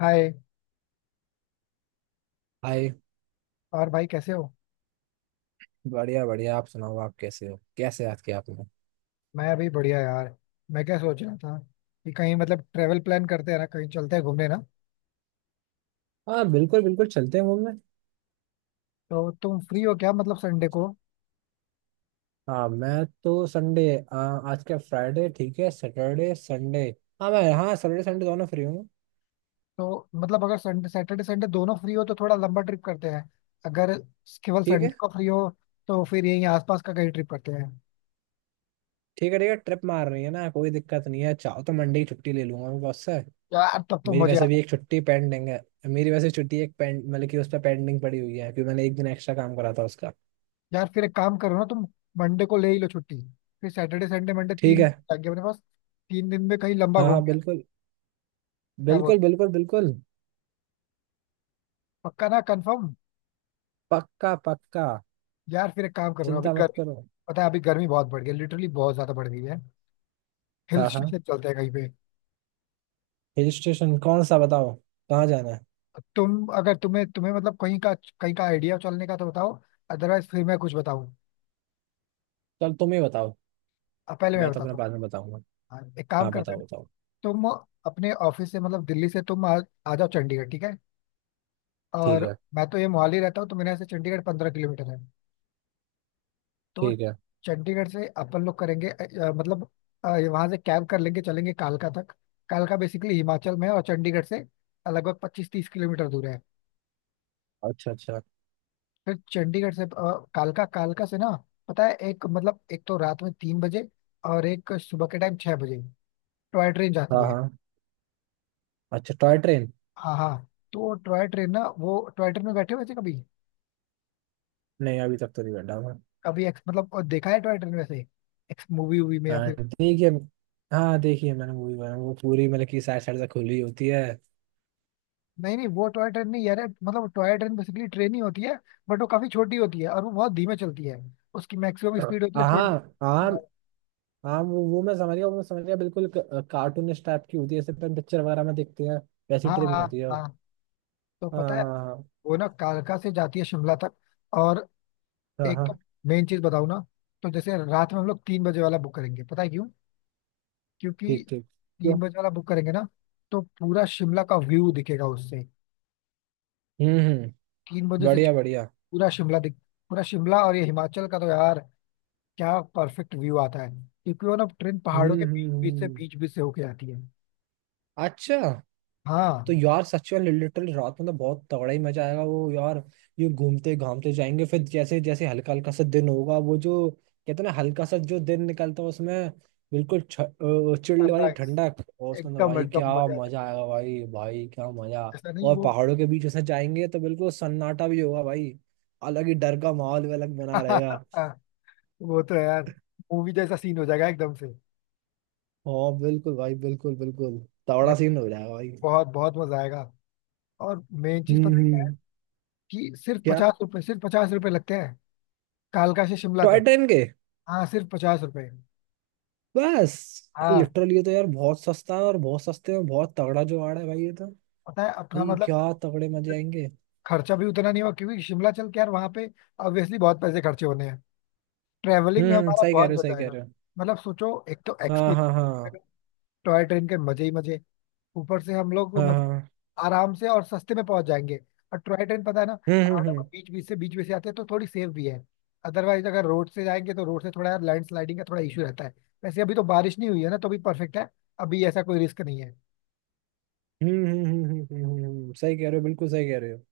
हाय। Hi. और भाई कैसे हो? बढ़िया बढ़िया। आप सुनाओ, आप कैसे हो? कैसे याद किया आपने? मैं अभी बढ़िया यार। मैं क्या सोच रहा था कि कहीं मतलब ट्रेवल प्लान करते हैं ना, कहीं चलते हैं घूमने ना। हाँ, बिल्कुल बिल्कुल चलते हैं मूवी में। तो तुम फ्री हो क्या मतलब संडे को? हाँ, मैं तो संडे आ, आज क्या फ्राइडे? ठीक है, सैटरडे संडे। हाँ मैं, हाँ, सैटरडे संडे दोनों फ्री हूँ। तो मतलब अगर संडे सैटरडे संडे दोनों फ्री हो तो थोड़ा लंबा ट्रिप करते हैं। अगर केवल ठीक है। संडे को फ्री हो तो फिर यहीं आसपास का कहीं ट्रिप करते हैं। ठीक है ठीक है। ट्रिप मार रही है ना, कोई दिक्कत नहीं है। चाहो तो मंडे की छुट्टी ले लूंगा मैं बॉस से। यार तब तो मेरी मजे आ। वैसे भी एक छुट्टी पेंडिंग है। मेरी वैसे छुट्टी एक पेंड मतलब कि उस पर पेंडिंग पड़ी हुई है, क्योंकि मैंने एक दिन एक्स्ट्रा काम करा था उसका। यार फिर एक काम करो ना तुम, मंडे को ले ही लो छुट्टी। फिर सैटरडे संडे मंडे ठीक तीन है। दिन लग गए अपने पास। 3 दिन में कहीं लंबा हाँ घूम हाँ, गया। बिल्कुल। क्या बोल? बिल्कुल बिल्कुल बिल्कुल। पक्का ना? कंफर्म? पक्का पक्का। यार फिर एक काम करो अभी। चिंता मत करो। पता है अभी गर्मी बहुत बढ़ गई है, लिटरली बहुत ज्यादा बढ़ गई है। हिल हाँ हाँ। स्टेशन चलते हैं कहीं पे। हिल स्टेशन कौन सा बताओ? कहाँ जाना है? तुम अगर तुम्हें तुम्हें मतलब कहीं का आइडिया चलने का तो बताओ। अदरवाइज फिर मैं कुछ बताऊँ। चल, तुम ही बताओ। अब पहले मैं मैं तो अपने बताता हूँ। बाद में बताऊंगा। हाँ, एक काम हाँ, करते हैं ना। बताओ बताओ। तुम अपने ऑफिस से मतलब दिल्ली से तुम आ जाओ चंडीगढ़, ठीक है। ठीक और है मैं तो ये मोहाली रहता हूँ तो मेरे यहाँ से चंडीगढ़ 15 किलोमीटर है। तो ठीक है। चंडीगढ़ से अपन लोग करेंगे मतलब वहाँ से कैब कर लेंगे, चलेंगे कालका तक। कालका बेसिकली हिमाचल में है और चंडीगढ़ से लगभग 25-30 किलोमीटर दूर है। अच्छा अच्छा। फिर चंडीगढ़ से कालका कालका से ना, पता है एक मतलब एक तो रात में 3 बजे और एक सुबह के टाइम 6 बजे टॉय ट्रेन हाँ जाती है। हाँ। अच्छा, टॉय ट्रेन। हाँ हाँ। तो वो टॉय ट्रेन ना, वो टॉय ट्रेन में बैठे हुए थे कभी? नहीं, अभी तक तो नहीं बैठा मैं। कभी मतलब देखा है टॉय ट्रेन वैसे एक्स मूवी वूवी में, या हाँ फिर? देखिए। हाँ देखिए, मैंने मूवी बनाई, वो पूरी मतलब की साइड साइड से खुली होती है। नहीं नहीं वो टॉय ट्रेन नहीं यार है, मतलब टॉय ट्रेन बेसिकली ट्रेन ही होती है, बट वो काफी छोटी होती है और वो बहुत धीमे चलती है। उसकी मैक्सिमम स्पीड होती है हाँ 20। हाँ। हाँ वो मैं समझ गया, वो मैं समझ गया, बिल्कुल कार्टूनिस्ट टाइप की होती है जैसे अपन पिक्चर वगैरह में देखते हैं। वैसी हाँ ट्रेन हाँ होती है वो। हाँ। तो पता है, हाँ वो ना कालका से जाती है शिमला तक। और हाँ। हाँ, एक तो, हाँ। मेन चीज बताऊँ ना, तो जैसे रात में हम लोग 3 बजे वाला बुक करेंगे, पता है क्यों? क्योंकि ठीक ठीक। तीन क्यों? बजे वाला बुक करेंगे ना तो पूरा शिमला का व्यू दिखेगा उससे। हम्म। 3 बजे से बढ़िया बढ़िया। पूरा शिमला दिख, पूरा शिमला और ये हिमाचल का, तो यार क्या परफेक्ट व्यू आता है क्योंकि वो ना ट्रेन पहाड़ों हम्म के हम्म हम्म, बीच बीच से होके आती है। अच्छा। तो हाँ। यार सच में लिटरली रात में तो बहुत तगड़ा ही मजा आएगा वो यार। ये घूमते घामते जाएंगे, फिर जैसे जैसे हल्का हल्का सा दिन होगा, वो जो कहते हैं ना, हल्का सा जो दिन निकलता है उसमें। बिल्कुल चिल्ड वाली सनराइज। ठंडक और उसमें तो एकदम भाई एकदम क्या मजा आ मजा जाएगा। आएगा भाई भाई क्या मजा। जैसा नहीं और वो। पहाड़ों के बीच से जाएंगे तो बिल्कुल सन्नाटा भी होगा भाई। अलग ही डर का माहौल भी अलग बना रहेगा। वो तो यार मूवी जैसा सीन हो जाएगा एकदम से। हाँ बिल्कुल भाई बिल्कुल बिल्कुल। ये तगड़ा सीन हो जाएगा भाई। बहुत बहुत मजा आएगा। और मेन चीज पता है क्या है? हम्म। कि सिर्फ क्या? 50 रुपए, सिर्फ पचास रुपए लगते हैं कालका से शिमला टॉय तक। ट्रेन के? हाँ, सिर्फ 50 रुपए। बस? हाँ। लिटरली ये तो यार बहुत सस्ता है, और बहुत सस्ते में बहुत तगड़ा जुगाड़ है भाई ये तो। पता है अपना भाई मतलब क्या तगड़े मजे आएंगे। खर्चा भी उतना नहीं हुआ, क्योंकि शिमला चल के यार, वहां पे ऑब्वियसली बहुत पैसे खर्चे होने हैं, ट्रैवलिंग में हमारा सही कह बहुत रहे हो सही कह बचाएगा। रहे हो। मतलब सोचो, एक तो हाँ हाँ हाँ। एक्सपीरियंस, टॉय ट्रेन के मजे ही मजे, ऊपर से हम लोग हाँ मतलब हाँ। आराम से और सस्ते में पहुंच जाएंगे। और टॉय ट्रेन पता है ना हम्म पहाड़ों के हम्म बीच बीच से आते हैं तो थोड़ी सेफ भी है। अदरवाइज अगर रोड से जाएंगे तो रोड से थोड़ा यार लैंडस्लाइडिंग का थोड़ा इशू रहता है। वैसे अभी तो बारिश नहीं हुई है ना तो भी परफेक्ट है। अभी ऐसा कोई रिस्क नहीं है। सही कह रहे हो बिल्कुल सही कह रहे हो।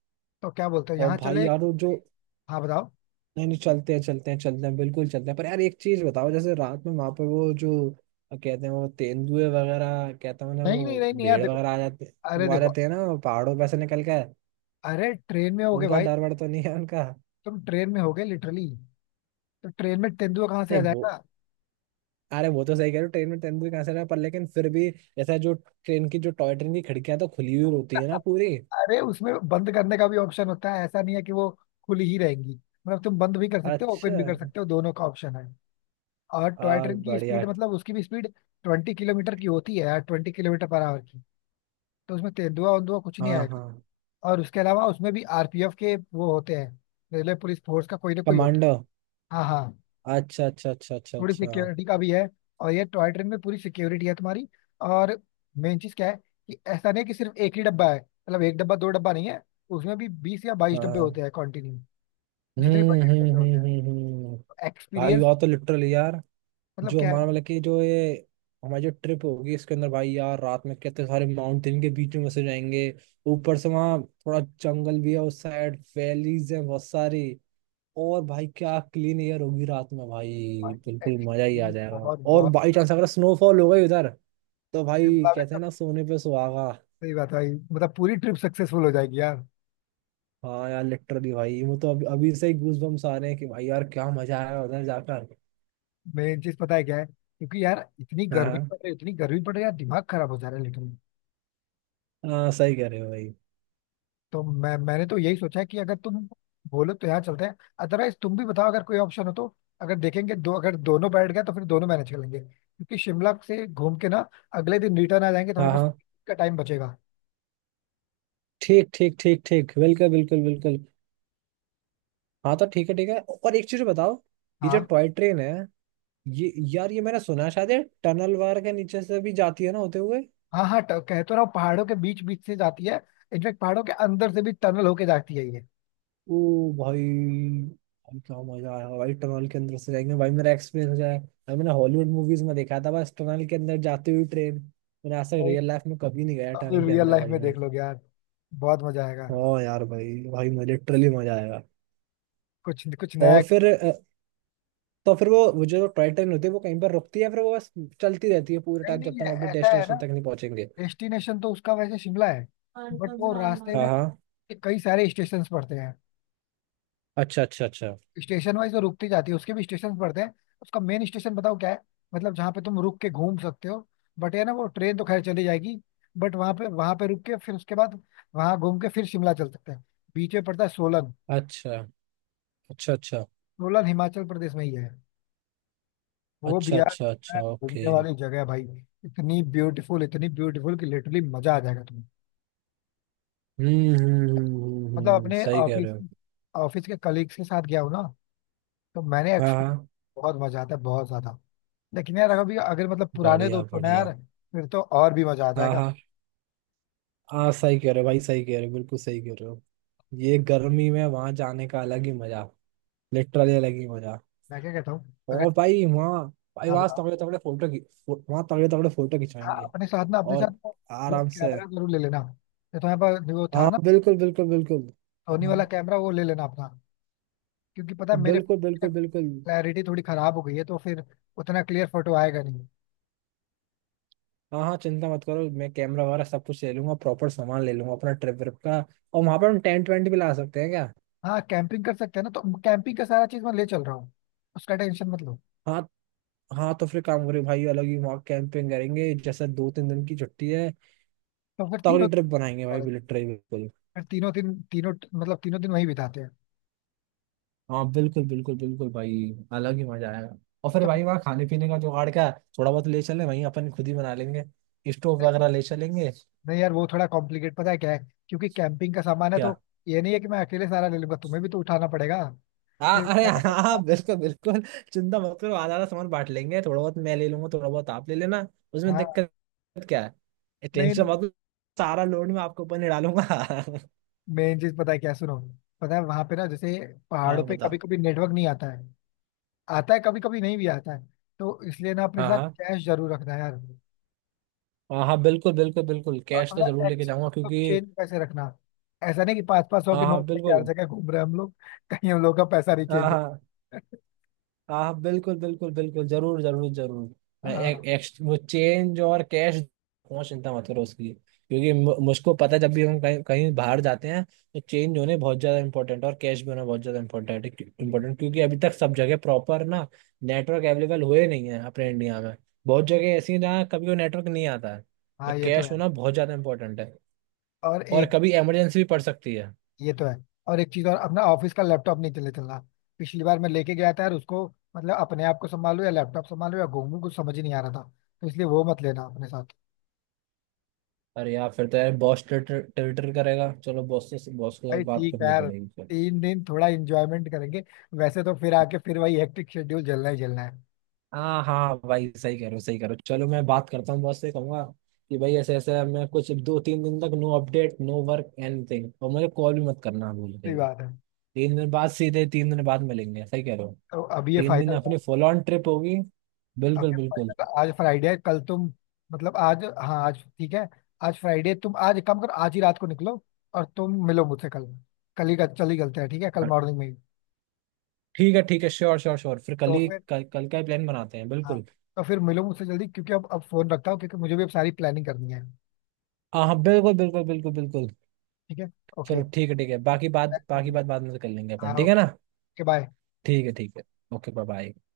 तो क्या बोलते हो, और यहाँ भाई चले? यार वो जो। हाँ बताओ। नहीं नहीं चलते हैं चलते हैं चलते हैं, बिल्कुल चलते हैं, पर यार एक चीज बताओ जैसे रात में वहां पर वो जो कहते हैं वो तेंदुए वगैरह, कहते हैं ना नहीं नहीं वो नहीं नहीं यार भेड़ देखो, वगैरह आ जाते। अरे वो आ देखो, जाते हैं ना पहाड़ों पे से निकल कर। अरे ट्रेन में होगे उनका भाई, डर वर तो नहीं है उनका? तुम ट्रेन में होगे लिटरली, तो ट्रेन में तेंदुआ कहाँ से आ नहीं वो। जाएगा? अरे वो तो सही कह रहे हो, ट्रेन में तेंदुए कहाँ से रहा, पर लेकिन फिर भी ऐसा जो ट्रेन की जो टॉय ट्रेन की खिड़कियां तो खुली हुई होती है ना पूरी। अरे उसमें बंद करने का भी ऑप्शन होता है, ऐसा नहीं है कि वो खुली ही रहेंगी। मतलब तुम बंद भी कर सकते हो, अच्छा। ओपन भी कर सकते हो, दोनों का ऑप्शन है। और टॉय और ट्रेन की स्पीड बढ़िया। मतलब उसकी भी स्पीड 20 किलोमीटर की होती है यार, 20 किलोमीटर पर आवर की। तो उसमें तेंदुआ वेंदुआ कुछ नहीं हाँ आएगा। हाँ। और उसके अलावा उसमें भी आरपीएफ के वो होते हैं, रेलवे पुलिस फोर्स का कोई ना कोई होता है। कमांडो? हाँ हाँ। अच्छा अच्छा अच्छा अच्छा थोड़ी अच्छा। सिक्योरिटी का भी है, और ये टॉय ट्रेन में पूरी सिक्योरिटी है तुम्हारी। और मेन चीज क्या है कि ऐसा नहीं है कि सिर्फ एक ही डब्बा है। मतलब एक डब्बा दो डब्बा नहीं है, उसमें भी 20 या 22 डब्बे होते हाँ। हैं कॉन्टिन्यू, जितने हम्म बड़े हम्म ट्रेन होते हम्म हम्म हम्म। हैं। भाई एक्सपीरियंस यार, तो लिटरल यार, मतलब जो क्या है ना हमारा मतलब कि जो ये हमारी जो ट्रिप होगी इसके अंदर भाई यार, रात में कितने सारे माउंटेन के बीच में फंसे जाएंगे। ऊपर से वहाँ थोड़ा जंगल भी है उस साइड, वैलीज है बहुत सारी। और भाई क्या क्लीन एयर होगी रात में भाई। भाई, बिल्कुल मजा ही आ एक्सपीरियंस जाएगा, बहुत और बहुत। बाई चांस अगर स्नोफॉल हो गई उधर, तो भाई शिमला में कहते तो हैं ना, सोने पे सुहागा। सही बात है भाई, मतलब पूरी ट्रिप सक्सेसफुल हो जाएगी यार। हाँ यार लिटरली भाई वो तो अभी अभी से ही गूज बम्स आ रहे हैं कि भाई यार क्या मजा आया उधर जाकर। मेन चीज पता है क्या है? क्योंकि यार इतनी हाँ गर्मी हाँ। पड़ रही है, इतनी गर्मी पड़ रही है यार, दिमाग खराब हो जा रहा है लिटरली। हाँ, सही कह रहे हो भाई। तो मैंने तो यही सोचा है कि अगर तुम बोलो तो यहाँ चलते हैं। अदरवाइज तुम भी बताओ अगर कोई ऑप्शन हो तो। अगर देखेंगे दो अगर दोनों बैठ गए तो फिर दोनों मैनेज कर लेंगे, क्योंकि शिमला से घूम के ना अगले दिन रिटर्न आ जाएंगे तो हमारे हाँ पास हाँ। का टाइम बचेगा। ठीक ठीक ठीक ठीक बिल्कुल बिल्कुल बिल्कुल। हाँ तो ठीक है ठीक है, और एक चीज बताओ। ये जो हाँ टॉय ट्रेन है, ये यार ये मैंने सुना है शायद, ये टनल वार के नीचे से भी जाती है ना होते हुए। हाँ हाँ। कह तो रहा हूँ पहाड़ों के बीच बीच से जाती है, इनफेक्ट पहाड़ों के अंदर से भी टनल होके जाती है ये। ओ भाई! भाई क्या मजा आया भाई, टनल के अंदर से जाएंगे भाई, मेरा एक्सपीरियंस हो जाए भाई। मैंने हॉलीवुड मूवीज में देखा था बस, टनल के अंदर जाती हुई ट्रेन। मैंने आज तक नहीं, रियल लाइफ में कभी नहीं गया अब तो टनल के रियल अंदर लाइफ भाई में मैं। देख लोगे यार, बहुत मजा आएगा, हाँ यार भाई भाई मैं लिटरली मजा आएगा। कुछ कुछ नया। और फिर तो फिर वो जो टॉय ट्रेन होती है वो कहीं पर रुकती है, फिर वो बस चलती रहती है पूरे नहीं टाइम जब नहीं तक हम अपने ऐसा है ना, डेस्टिनेशन तक नहीं पहुंचेंगे? डेस्टिनेशन तो उसका वैसे शिमला है, हाँ। बट वो रास्ते में हाँ। कई सारे स्टेशन पड़ते हैं। अच्छा अच्छा अच्छा। स्टेशन वाइज तो रुकती जाती है, उसके भी स्टेशन पड़ते हैं। उसका मेन स्टेशन बताओ क्या है, मतलब जहाँ पे तुम रुक के घूम सकते हो, बट है ना वो ट्रेन तो खैर चली जाएगी, बट वहां पे रुक के फिर उसके बाद वहां घूम के फिर शिमला चल सकते हैं। बीच में पड़ता है सोलन। अच्छा अच्छा अच्छा, सोलन हिमाचल प्रदेश में ही है, वो भी अच्छा यार अच्छा अच्छा क्या ओके। घूमने वाली जगह है भाई। इतनी ब्यूटीफुल, इतनी ब्यूटीफुल कि लिटरली मजा आ जाएगा तुम्हें। मतलब अपने सही कह ऑफिस, रहे हो। ऑफिस के कलीग्स के साथ गया हूँ ना, तो मैंने हाँ एक्सपीरियंस, हाँ। बहुत मजा आता है बहुत ज्यादा। लेकिन यार अभी अगर मतलब पुराने बढ़िया दोस्त हो ना बढ़िया। यार, फिर तो और भी मजा आ हाँ जाएगा। हाँ। हाँ सही कह रहे हो भाई सही कह रहे हो बिल्कुल सही कह रहे हो। ये गर्मी में वहां जाने का अलग ही मजा, लिटरली अलग ही मजा। मैं क्या कहता हूँ अगर, और भाई वहाँ, भाई हाँ वहाँ बताओ, तगड़े तगड़े फोटो वहाँ तगड़े तगड़े फोटो हाँ खिंचाएंगे। अपने साथ ना, अपने और साथ वो आराम से। कैमरा जरूर ले लेना। तो तुम्हारे पास वो था हाँ ना बिल्कुल बिल्कुल बिल्कुल। सोनी हाँ। वाला कैमरा, वो ले लेना अपना। क्योंकि पता है मेरे बिल्कुल बिल्कुल बिल्कुल। क्लैरिटी थोड़ी खराब हो गई है, तो फिर उतना क्लियर फोटो आएगा नहीं। हाँ हाँ, चिंता मत करो, मैं कैमरा वगैरह सब कुछ ले लूंगा, प्रॉपर सामान ले लूंगा अपना ट्रिप ट्रिप का। और वहां पर हम टेंट वेंट भी ला सकते हैं क्या? हाँ कैंपिंग कर सकते हैं ना, तो कैंपिंग का सारा चीज मैं ले चल रहा हूँ, उसका टेंशन मत लो। हाँ। हाँ तो फिर काम करें भाई, अलग ही वहाँ कैंपिंग करेंगे, जैसे 2-3 दिन की छुट्टी है। तो फिर तीनों, तगड़ी ट्रिप बनाएंगे भाई फिर बिल्कुल ट्रिप बिल्कुल। तीनों दिन तीनों मतलब तीनों दिन वहीं बिताते हैं। हाँ बिल्कुल बिल्कुल बिल्कुल भाई। अलग ही मजा आएगा। और फिर अच्छा। भाई वहाँ खाने पीने का जुगाड़ क्या है? थोड़ा बहुत ले चले वहीं अपन खुद ही बना लेंगे, स्टोव वगैरह ले चलेंगे। नहीं यार वो थोड़ा कॉम्प्लिकेट पता है क्या है, क्योंकि कैंपिंग का सामान है, क्या? तो ये नहीं है कि मैं अकेले सारा ले लूंगा, तुम्हें भी तो उठाना पड़ेगा। हाँ फिर अरे इतना हाँ ज्यादा सामान- हाँ, बिल्कुल बिल्कुल। चिंता मत करो, आधा आधा सामान बांट लेंगे, थोड़ा बहुत मैं ले लूंगा, थोड़ा बहुत आप ले लेना। उसमें हाँ। दिक्कत क्या है? नहीं टेंशन नहीं। मत लो, सारा लोड मैं आपके ऊपर नहीं डालूंगा। मेन चीज पता है क्या है? सुनो, पता है वहां पे ना, जैसे हाँ पहाड़ों पे कभी बताओ। कभी नेटवर्क नहीं आता है। आता है कभी कभी, नहीं भी आता है। तो इसलिए ना अपने हाँ साथ हाँ। कैश जरूर रखना यार। हाँ हाँ बिल्कुल बिल्कुल बिल्कुल, और कैश तो थोड़ा जरूर लेके एक्स जाऊंगा मतलब क्योंकि। चेंज पैसे रखना। ऐसा नहीं कि 500-500 के हाँ हाँ नोट लेके हर बिल्कुल। जगह घूम रहे हैं हम लोग, कहीं हम लोग का पैसा नहीं हाँ चेंज हो। हाँ हाँ हाँ, बिल्कुल बिल्कुल बिल्कुल जरूर जरूर जरूर। मैं हाँ एक वो चेंज और कैश पहुंच, चिंता मत करो उसकी, क्योंकि मुझको पता है जब भी हम कहीं कहीं बाहर जाते हैं तो चेंज होने बहुत ज्यादा इंपॉर्टेंट और कैश भी होना बहुत ज्यादा इंपॉर्टेंट इंपॉर्टेंट, क्योंकि अभी तक सब जगह प्रॉपर ना नेटवर्क अवेलेबल हुए नहीं है अपने इंडिया में। बहुत जगह ऐसी है जहाँ कभी वो नेटवर्क नहीं आता है, तो हाँ ये तो कैश है। होना बहुत ज्यादा इंपॉर्टेंट है, और और एक कभी इमरजेंसी भी पड़ सकती है। ये तो है। और एक चीज और, अपना ऑफिस का लैपटॉप नहीं चले चलना। पिछली बार मैं लेके गया था यार उसको, मतलब अपने आप को संभालो या लैपटॉप संभालो या घूमू, कुछ समझ ही नहीं आ रहा था। तो इसलिए वो मत लेना अपने साथ। अरे यार फिर तो यार बॉस टिल्टर करेगा, चलो बॉस से बॉस के साथ भाई बात ठीक है करनी यार, पड़ेगी फिर। 3 दिन थोड़ा इंजॉयमेंट करेंगे, वैसे तो फिर आके फिर वही हेक्टिक शेड्यूल चलना ही चलना है। हाँ हाँ भाई सही करो सही करो, चलो मैं बात करता हूँ बॉस से, कहूंगा कि भाई ऐसे ऐसे मैं कुछ 2-3 दिन तक no update no work anything, और मुझे कॉल भी मत करना, बोलते सही हुए। बात है। 3 दिन बाद सीधे 3 दिन बाद मिलेंगे, सही कह रहे हो। तो अभी ये 3 दिन फाइनल, अपनी फुल ऑन ट्रिप होगी, बिल्कुल अभी बिल्कुल। फाइनल, आज फ्राइडे है। कल तुम मतलब आज, हाँ आज ठीक है, आज फ्राइडे, तुम आज एक काम करो, आज ही रात को निकलो और तुम मिलो मुझसे कल, कल ही चल ही चलते हैं ठीक है, कल हाँ, मॉर्निंग में ही। ठीक है श्योर श्योर श्योर, फिर कल तो ही फिर, कल, कल का ही प्लान बनाते हैं हाँ, बिल्कुल। तो फिर मिलो मुझसे जल्दी क्योंकि अब फोन रखता हूँ क्योंकि मुझे भी अब सारी प्लानिंग करनी है। हाँ हाँ बिल्कुल बिल्कुल बिल्कुल बिल्कुल। ठीक है। ओके। चलो ठीक है ठीक है, बाकी बात बाद में कर लेंगे हाँ अपन, ठीक है ना? ओके। बाय। ठीक है ठीक है। Okay, bye bye.